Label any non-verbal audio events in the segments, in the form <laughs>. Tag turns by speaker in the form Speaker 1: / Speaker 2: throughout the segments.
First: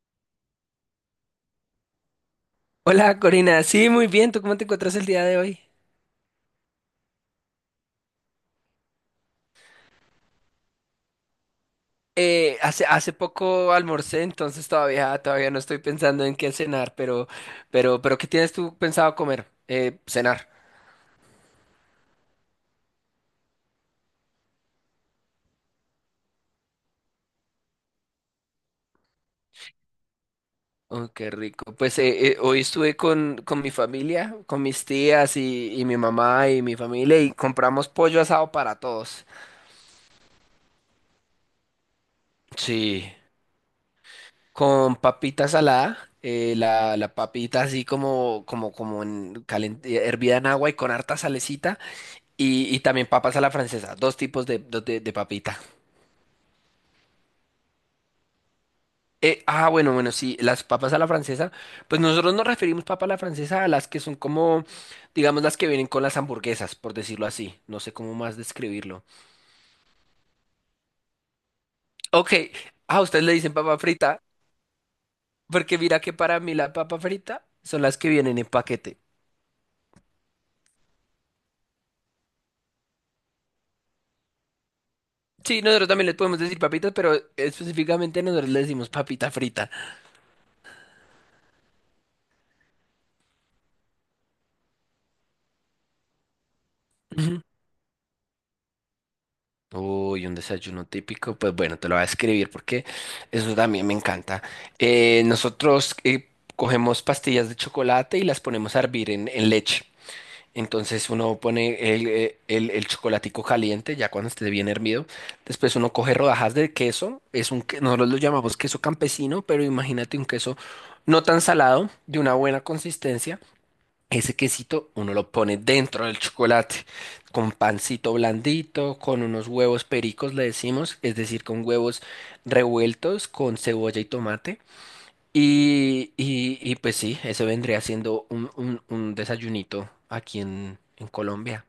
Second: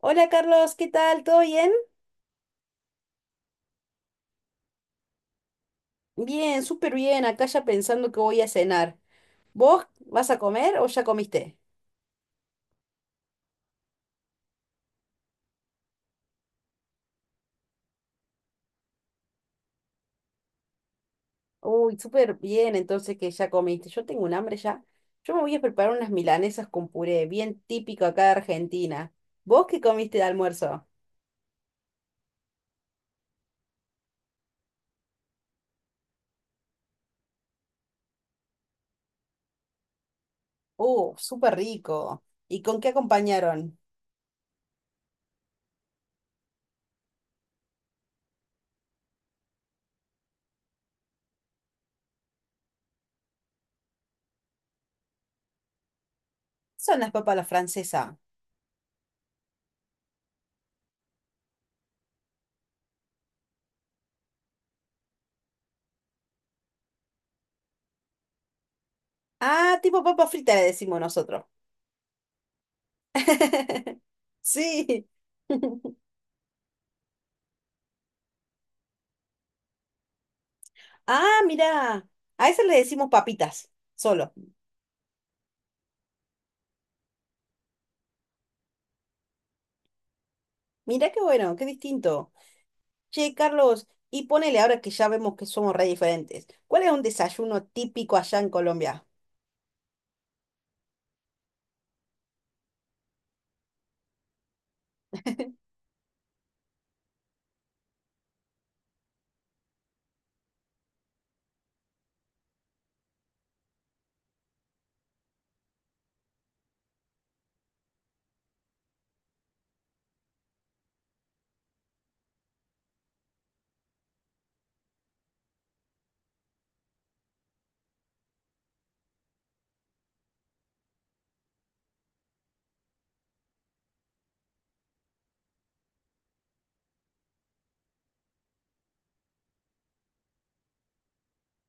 Speaker 1: Hola Carlos, ¿qué tal? ¿Todo bien?
Speaker 2: Hola Corina, sí, muy bien, ¿tú cómo te encuentras el día de hoy?
Speaker 1: Bien, súper bien. Acá ya pensando que voy a cenar. ¿Vos vas a comer o ya comiste?
Speaker 2: Hace poco almorcé, entonces todavía no estoy pensando en qué cenar, pero ¿qué tienes tú pensado comer? Cenar.
Speaker 1: Uy, súper bien, entonces que ya comiste. Yo tengo un hambre ya. Yo me voy a preparar unas milanesas con puré, bien típico acá de Argentina. ¿Vos qué comiste de almuerzo?
Speaker 2: Oh, qué rico. Pues hoy estuve con mi familia, con mis tías y mi mamá y mi familia y compramos pollo asado para todos.
Speaker 1: Súper rico. ¿Y con qué
Speaker 2: Sí,
Speaker 1: acompañaron?
Speaker 2: con papita salada, la papita así como hervida en agua y con harta salecita. Y también papas a la francesa, dos tipos de papita.
Speaker 1: Son las papas a la francesa.
Speaker 2: Ah, bueno, bueno, sí, las papas a la francesa, pues nosotros nos referimos papas a la francesa a las que son como, digamos, las que vienen con las hamburguesas, por decirlo así. No sé cómo más describirlo.
Speaker 1: Ah, tipo papa frita le decimos nosotros.
Speaker 2: Ok, ah, ustedes le dicen papa
Speaker 1: <laughs>
Speaker 2: frita,
Speaker 1: Sí.
Speaker 2: porque
Speaker 1: <laughs>
Speaker 2: mira que para mí la papa frita son las que vienen en paquete.
Speaker 1: Ah, mira, a esas le decimos papitas, solo.
Speaker 2: Sí, nosotros también les podemos decir papitas, pero específicamente nosotros le decimos papita frita.
Speaker 1: Mira qué bueno, qué distinto. Che, Carlos, y ponele ahora que ya vemos que somos re diferentes. ¿Cuál es un desayuno típico allá en Colombia?
Speaker 2: Uy, un desayuno típico, pues bueno, te lo voy a escribir porque eso también me encanta. Nosotros cogemos pastillas de chocolate y las ponemos a hervir en leche. Entonces uno pone el chocolatico caliente, ya cuando esté bien hervido. Después uno coge rodajas de queso, nosotros lo llamamos queso campesino, pero imagínate un queso no tan salado, de una buena consistencia. Ese quesito uno lo pone dentro del chocolate, con pancito blandito, con unos huevos pericos, le decimos, es decir, con huevos revueltos, con cebolla y tomate. Y pues sí, eso vendría siendo un desayunito aquí en Colombia.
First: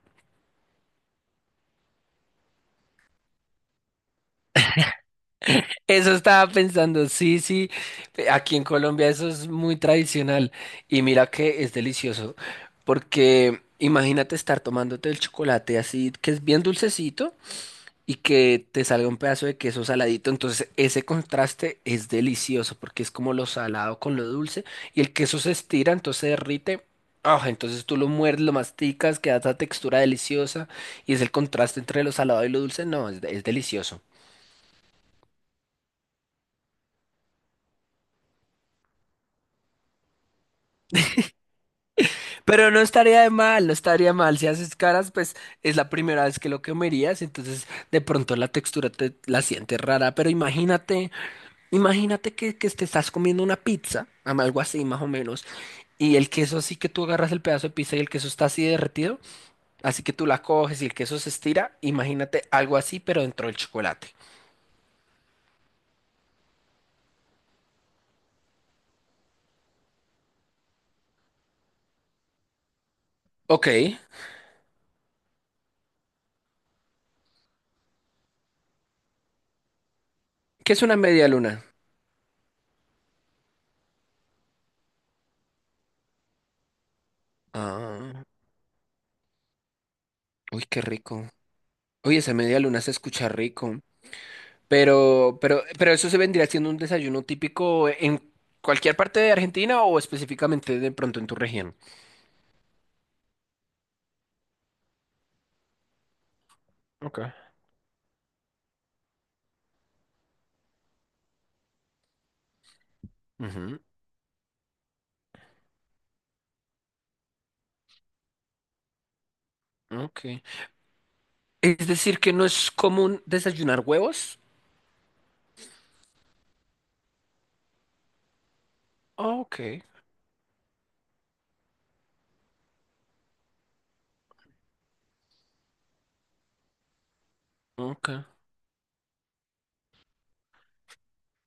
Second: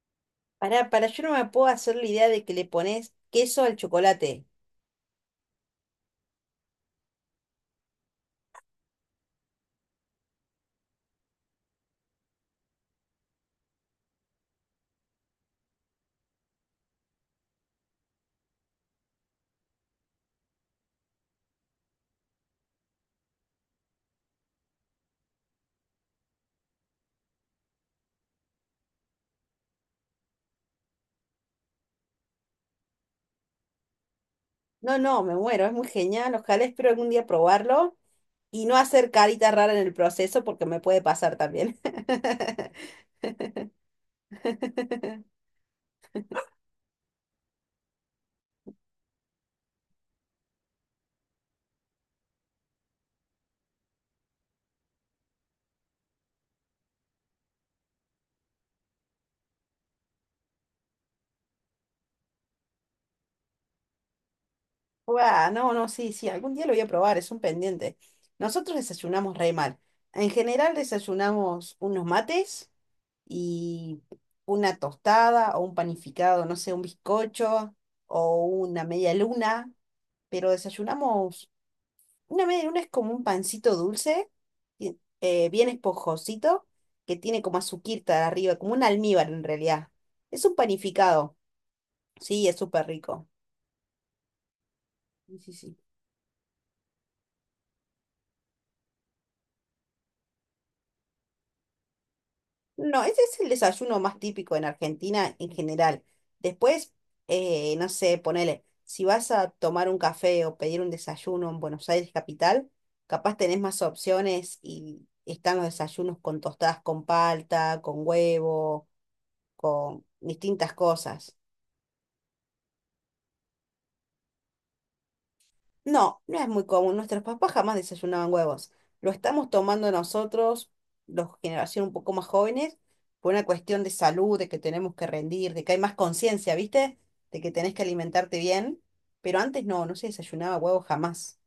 Speaker 1: Pará, para yo no me puedo hacer la idea de que le pones queso al chocolate.
Speaker 2: Eso estaba pensando, sí, sí, aquí en Colombia eso es muy tradicional. Y mira que es delicioso, porque imagínate estar tomándote el chocolate así, que es bien dulcecito. Y que te salga un pedazo de queso saladito. Entonces, ese contraste es delicioso porque es como lo salado con lo dulce y el queso se estira, entonces se derrite. Ah, entonces tú lo muerdes, lo masticas, queda esa textura deliciosa y es el contraste entre lo salado y lo dulce. No, es delicioso.
Speaker 1: No, no, me muero, es muy genial. Ojalá espero algún día probarlo y no hacer caritas raras en el proceso porque me puede pasar también.
Speaker 2: Pero no
Speaker 1: <laughs>
Speaker 2: estaría de mal, no estaría mal. Si haces caras, pues es la primera vez que lo comerías, entonces de pronto la textura te la sientes rara. Pero imagínate. Imagínate que te estás comiendo una pizza, algo así más o menos, y el queso así que tú agarras el pedazo de pizza y el queso está así derretido, así que tú la coges y el queso se estira, imagínate algo así pero dentro del chocolate.
Speaker 1: Guau, no, no, sí, sí, algún día lo voy a probar, es un pendiente. Nosotros desayunamos re mal. En general desayunamos unos mates
Speaker 2: Ok, ¿qué
Speaker 1: y una tostada o un panificado, no sé, un bizcocho o una media luna, pero
Speaker 2: es una media
Speaker 1: desayunamos,
Speaker 2: luna?
Speaker 1: una media luna es como un pancito dulce, bien esponjosito, que tiene como
Speaker 2: Ah,
Speaker 1: azuquita arriba, como un almíbar en realidad. Es un
Speaker 2: uy, qué rico.
Speaker 1: panificado,
Speaker 2: Oye, esa
Speaker 1: sí, es
Speaker 2: media luna
Speaker 1: súper
Speaker 2: se
Speaker 1: rico.
Speaker 2: escucha rico, pero,
Speaker 1: Sí, sí,
Speaker 2: pero,
Speaker 1: sí.
Speaker 2: pero eso se vendría siendo un desayuno típico en cualquier parte de Argentina o específicamente de pronto en tu región.
Speaker 1: No, ese es el desayuno más típico en Argentina en general. Después,
Speaker 2: Ok.
Speaker 1: no sé, ponele, si vas a tomar un café o pedir un desayuno en Buenos Aires capital, capaz tenés
Speaker 2: Ujú,
Speaker 1: más opciones y están los desayunos con tostadas con palta, con huevo, con
Speaker 2: ok.
Speaker 1: distintas cosas.
Speaker 2: Es decir, que no es común desayunar huevos.
Speaker 1: No, no es muy común. Nuestros papás jamás desayunaban huevos. Lo
Speaker 2: Ah,
Speaker 1: estamos
Speaker 2: ok,
Speaker 1: tomando nosotros, los generación un poco más jóvenes, por una cuestión de salud, de que tenemos que rendir, de que hay más conciencia, ¿viste? De que tenés que
Speaker 2: ok.
Speaker 1: alimentarte bien. Pero antes no, no se desayunaba huevos jamás.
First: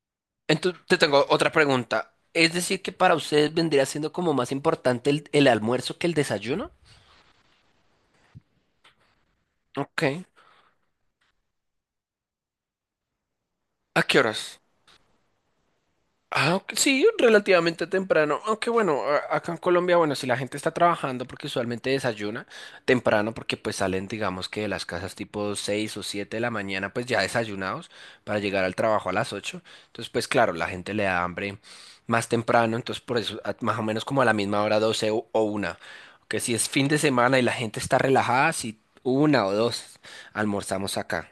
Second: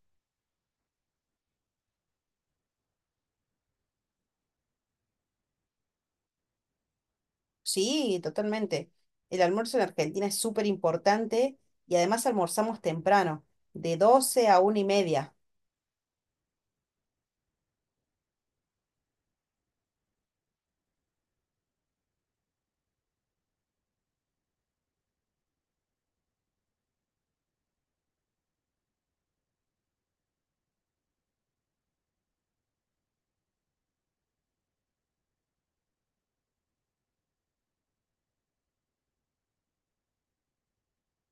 Speaker 2: Entonces, te tengo otra pregunta. Es decir, que para ustedes vendría siendo como más importante el almuerzo que el desayuno.
Speaker 1: Sí, totalmente. El almuerzo en
Speaker 2: Ok.
Speaker 1: Argentina es súper importante y además almorzamos temprano, de
Speaker 2: ¿A qué
Speaker 1: 12 a
Speaker 2: horas?
Speaker 1: una y media.
Speaker 2: Ah, ok, sí, relativamente temprano, aunque bueno, acá en Colombia, bueno, si la gente está trabajando porque usualmente desayuna temprano porque pues salen digamos que de las casas tipo 6 o 7 de la mañana pues ya desayunados para llegar al trabajo a las 8, entonces pues claro, la gente le da hambre más temprano, entonces por eso más o menos como a la misma hora 12 o una, que si es fin de semana y la gente está relajada, si 1 o 2 almorzamos acá.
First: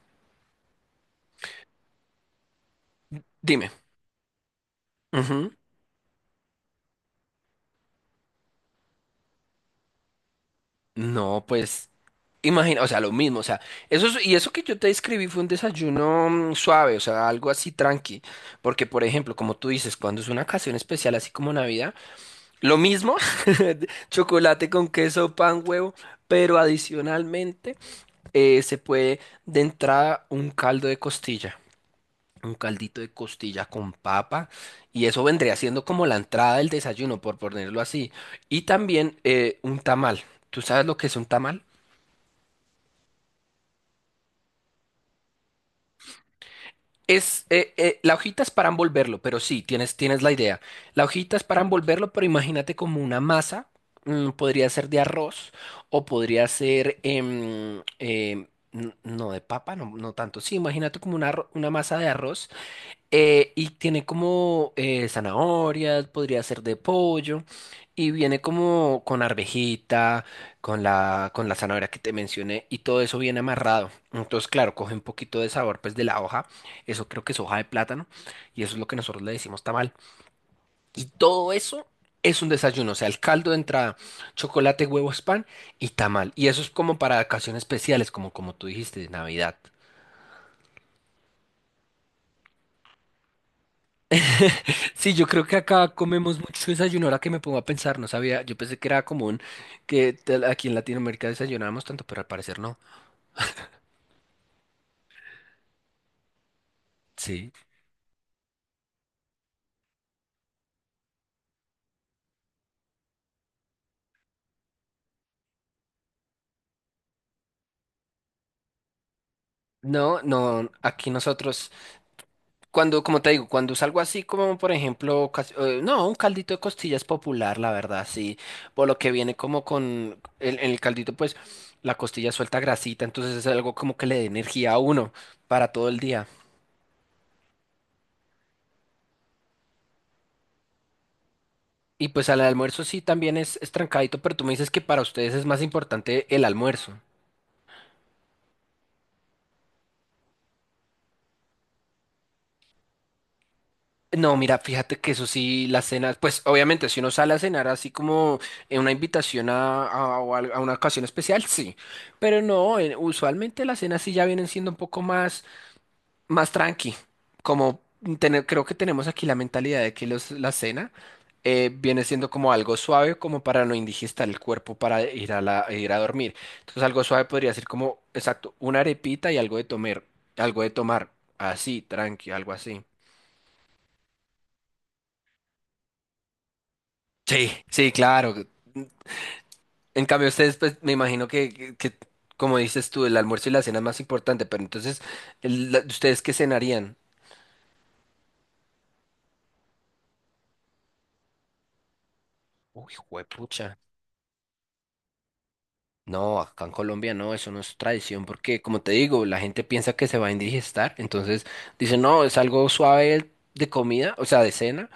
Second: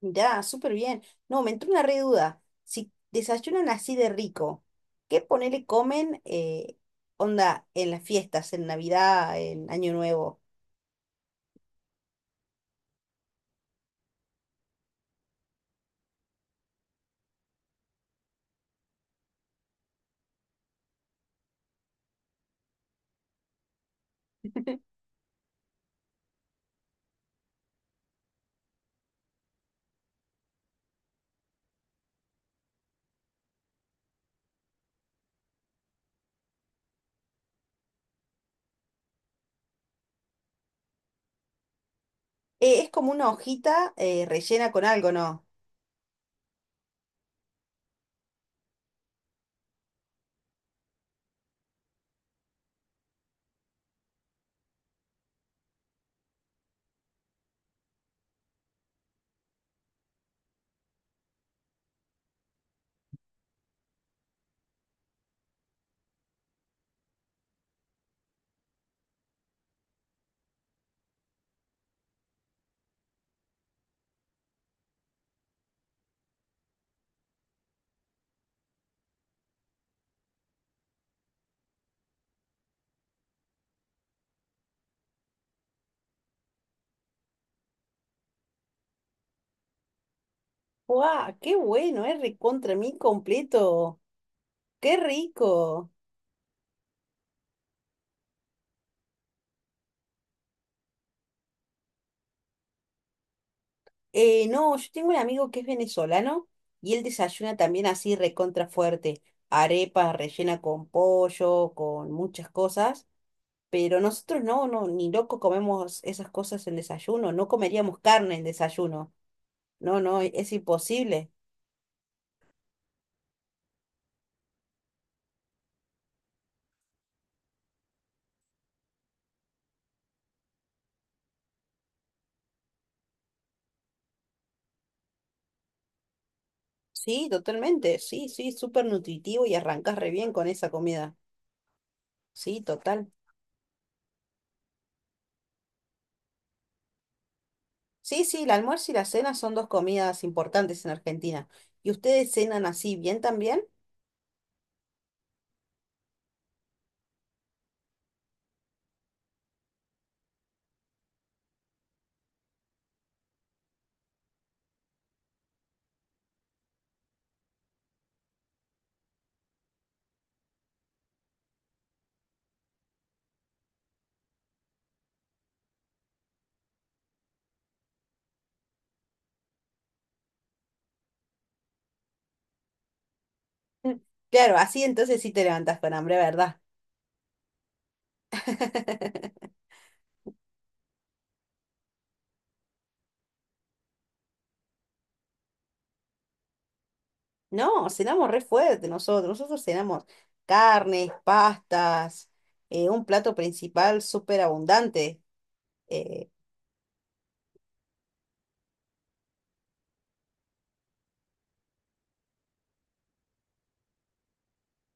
Speaker 1: Mirá, súper bien. No, me entró una re duda. Si desayunan
Speaker 2: Dime.
Speaker 1: así de rico, ¿qué
Speaker 2: Ujú.
Speaker 1: ponele comen onda en las fiestas, en Navidad, en Año Nuevo?
Speaker 2: No, pues imagina, o sea, lo mismo, o sea, y eso que yo te describí fue un desayuno suave, o sea, algo así tranqui, porque por ejemplo, como tú dices, cuando es una ocasión especial así como Navidad, lo mismo, <laughs> chocolate con
Speaker 1: <laughs>
Speaker 2: queso, pan, huevo, pero adicionalmente se puede de entrada un caldo de costilla, un caldito de costilla con papa, y eso vendría siendo como la entrada del desayuno, por ponerlo así, y también un tamal. ¿Tú sabes lo que es un tamal?
Speaker 1: Es como una hojita rellena con algo, ¿no?
Speaker 2: La hojita es para envolverlo, pero sí, tienes la idea. La hojita es para envolverlo, pero imagínate como una masa, podría ser de arroz o podría ser, no de papa, no, no tanto. Sí, imagínate como una masa de arroz, y tiene como zanahorias, podría ser de pollo, y viene como con arvejita, con la zanahoria que te mencioné, y todo eso viene amarrado. Entonces, claro, coge un poquito de sabor pues de la hoja, eso creo que es hoja de plátano, y eso es lo que nosotros le decimos tamal. Y todo eso es un desayuno, o sea, el caldo de entrada, chocolate, huevos, pan y tamal. Y eso es como para ocasiones especiales, como tú dijiste, de Navidad.
Speaker 1: ¡Guau! ¡Qué bueno! Es recontra mí completo. ¡Qué
Speaker 2: Sí, yo creo que acá
Speaker 1: rico!
Speaker 2: comemos mucho desayuno. Ahora que me pongo a pensar, no sabía, yo pensé que era común aquí en Latinoamérica desayunábamos tanto, pero al parecer no.
Speaker 1: No, yo tengo un amigo que es venezolano y él
Speaker 2: Sí.
Speaker 1: desayuna también así recontra fuerte. Arepa rellena con pollo, con muchas cosas. Pero nosotros no, no, ni loco comemos esas cosas en desayuno, no comeríamos carne en desayuno. No, no,
Speaker 2: No,
Speaker 1: es
Speaker 2: no, aquí
Speaker 1: imposible.
Speaker 2: nosotros, cuando, como te digo, cuando salgo así como, por ejemplo, no, un caldito de costillas popular, la verdad, sí, por lo que viene como con el caldito, pues la costilla suelta grasita, entonces es algo como que le dé energía a uno para todo el día.
Speaker 1: Sí, totalmente, sí, sí, súper nutritivo y arrancas re bien con esa comida.
Speaker 2: Y pues al
Speaker 1: Sí,
Speaker 2: almuerzo sí
Speaker 1: total.
Speaker 2: también es trancadito, pero tú me dices que para ustedes es más importante el almuerzo.
Speaker 1: Sí, sí, el almuerzo y la cena son dos comidas importantes en Argentina. ¿Y ustedes cenan así bien también?
Speaker 2: No, mira, fíjate que eso sí, las cenas, pues obviamente si uno sale a cenar así como en una invitación a una ocasión especial, sí, pero no, usualmente las cenas sí ya vienen siendo un poco más tranqui, como tener, creo que tenemos aquí la mentalidad de que la cena viene siendo como algo suave como para no indigestar el cuerpo para ir a dormir, entonces algo suave podría ser como, exacto, una arepita y algo de tomar, así, tranqui, algo así.
Speaker 1: <laughs> Claro, así entonces sí te levantas con hambre, ¿verdad?
Speaker 2: Sí, sí, claro.
Speaker 1: <laughs>
Speaker 2: En cambio, ustedes, pues, me imagino que, como dices tú, el almuerzo y la cena es más importante, pero entonces, ¿ustedes qué cenarían?
Speaker 1: No, cenamos re fuerte nosotros. Nosotros cenamos carnes, pastas,
Speaker 2: Uy,
Speaker 1: un plato
Speaker 2: juepucha.
Speaker 1: principal súper abundante. eh,
Speaker 2: No, acá en Colombia no, eso no es tradición, porque como te digo, la gente piensa que se va a indigestar, entonces dice, no, es algo suave de comida, o sea, de cena,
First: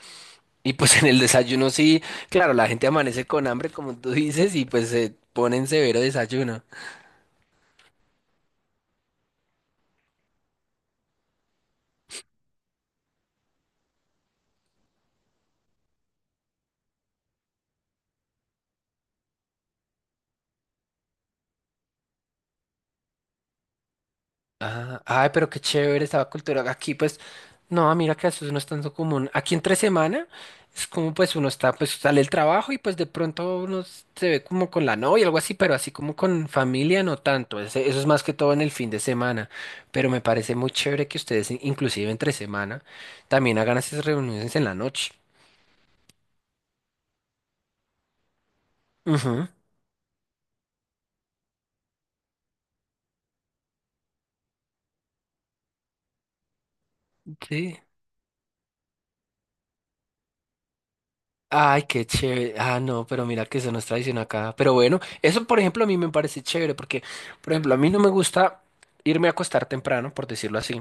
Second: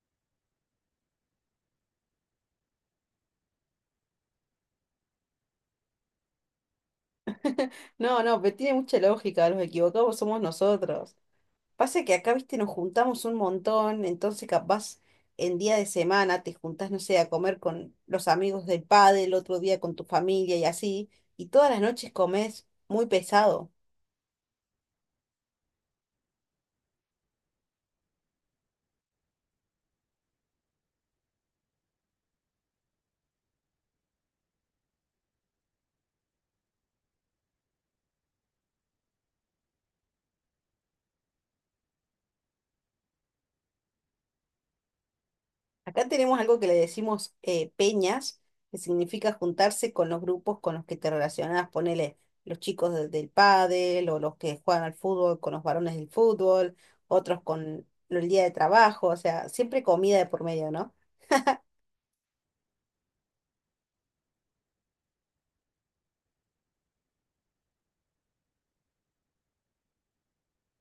Speaker 2: y pues <laughs> en el desayuno sí, claro, la gente amanece con hambre, como tú dices, y pues se pone en severo desayuno.
Speaker 1: no, no, pero tiene mucha lógica, los equivocados somos nosotros. Pasa que acá, viste, nos juntamos un montón, entonces capaz en día de semana te juntás, no sé, a comer con los amigos del padre, el otro día con tu familia y así, y todas las noches comes muy pesado.
Speaker 2: Ah, ay, pero qué chévere esa cultura. Aquí, pues, no, mira que eso no es tanto común. Aquí entre semana es como pues uno está, pues sale el trabajo y pues de pronto uno se ve como con la novia, algo así, pero así como con familia no tanto. Eso es más que todo en el fin de semana. Pero me parece muy chévere que ustedes, inclusive entre semana, también hagan esas reuniones en la noche.
Speaker 1: Acá tenemos algo que le decimos peñas, que significa
Speaker 2: Ujú,
Speaker 1: juntarse con los grupos con los que te relacionás, ponele los chicos del pádel o los que juegan al fútbol con los varones del fútbol, otros
Speaker 2: sí.
Speaker 1: con el día de trabajo, o sea, siempre comida de por medio, ¿no?
Speaker 2: Ay, qué chévere. Ah, no, pero mira que eso no es tradición acá. Pero bueno, eso por ejemplo a mí me parece chévere porque, por ejemplo, a mí no me gusta irme a acostar temprano, por decirlo así.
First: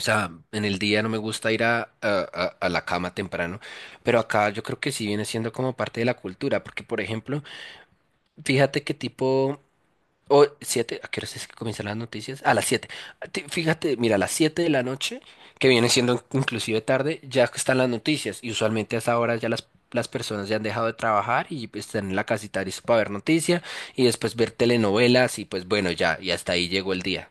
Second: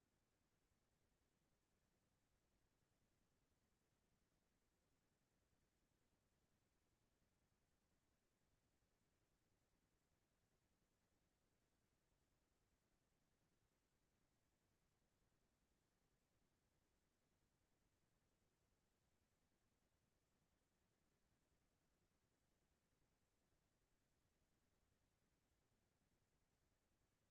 Speaker 2: O sea, en el día no me gusta ir a la cama temprano, pero acá yo creo que sí viene siendo como parte de la cultura, porque por ejemplo, fíjate qué tipo, o siete, ¿a qué hora es que comienzan las noticias? A las 7. Fíjate, mira, a las 7 de la noche, que viene siendo inclusive tarde, ya están las noticias. Y usualmente a esa hora ya las personas ya han dejado de trabajar y pues, están en la casita listo para ver noticias y después ver telenovelas y pues bueno, ya, y hasta ahí llegó el día.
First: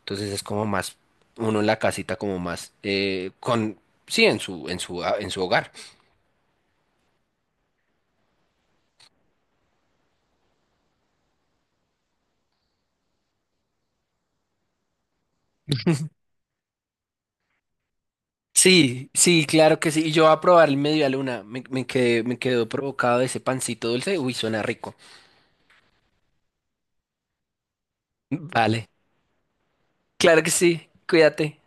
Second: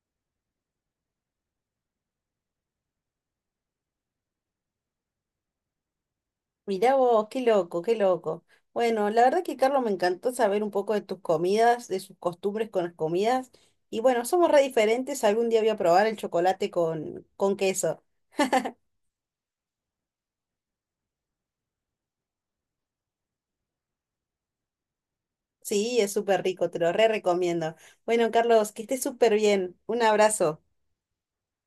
Speaker 2: Entonces es como más, uno en la casita como más, sí, en su hogar.
Speaker 1: Mirá vos, qué loco, qué loco. Bueno, la verdad que Carlos me encantó saber un poco de tus comidas, de sus costumbres con las comidas. Y bueno, somos re diferentes, algún día voy a probar el chocolate con queso.
Speaker 2: Sí, sí, claro que sí. Y yo voy a probar el media luna. Me quedó provocado ese pancito dulce. Uy, suena rico.
Speaker 1: Sí, es súper rico, te lo re recomiendo. Bueno, Carlos, que
Speaker 2: Vale,
Speaker 1: estés súper bien. Un
Speaker 2: claro que
Speaker 1: abrazo.
Speaker 2: sí, cuídate.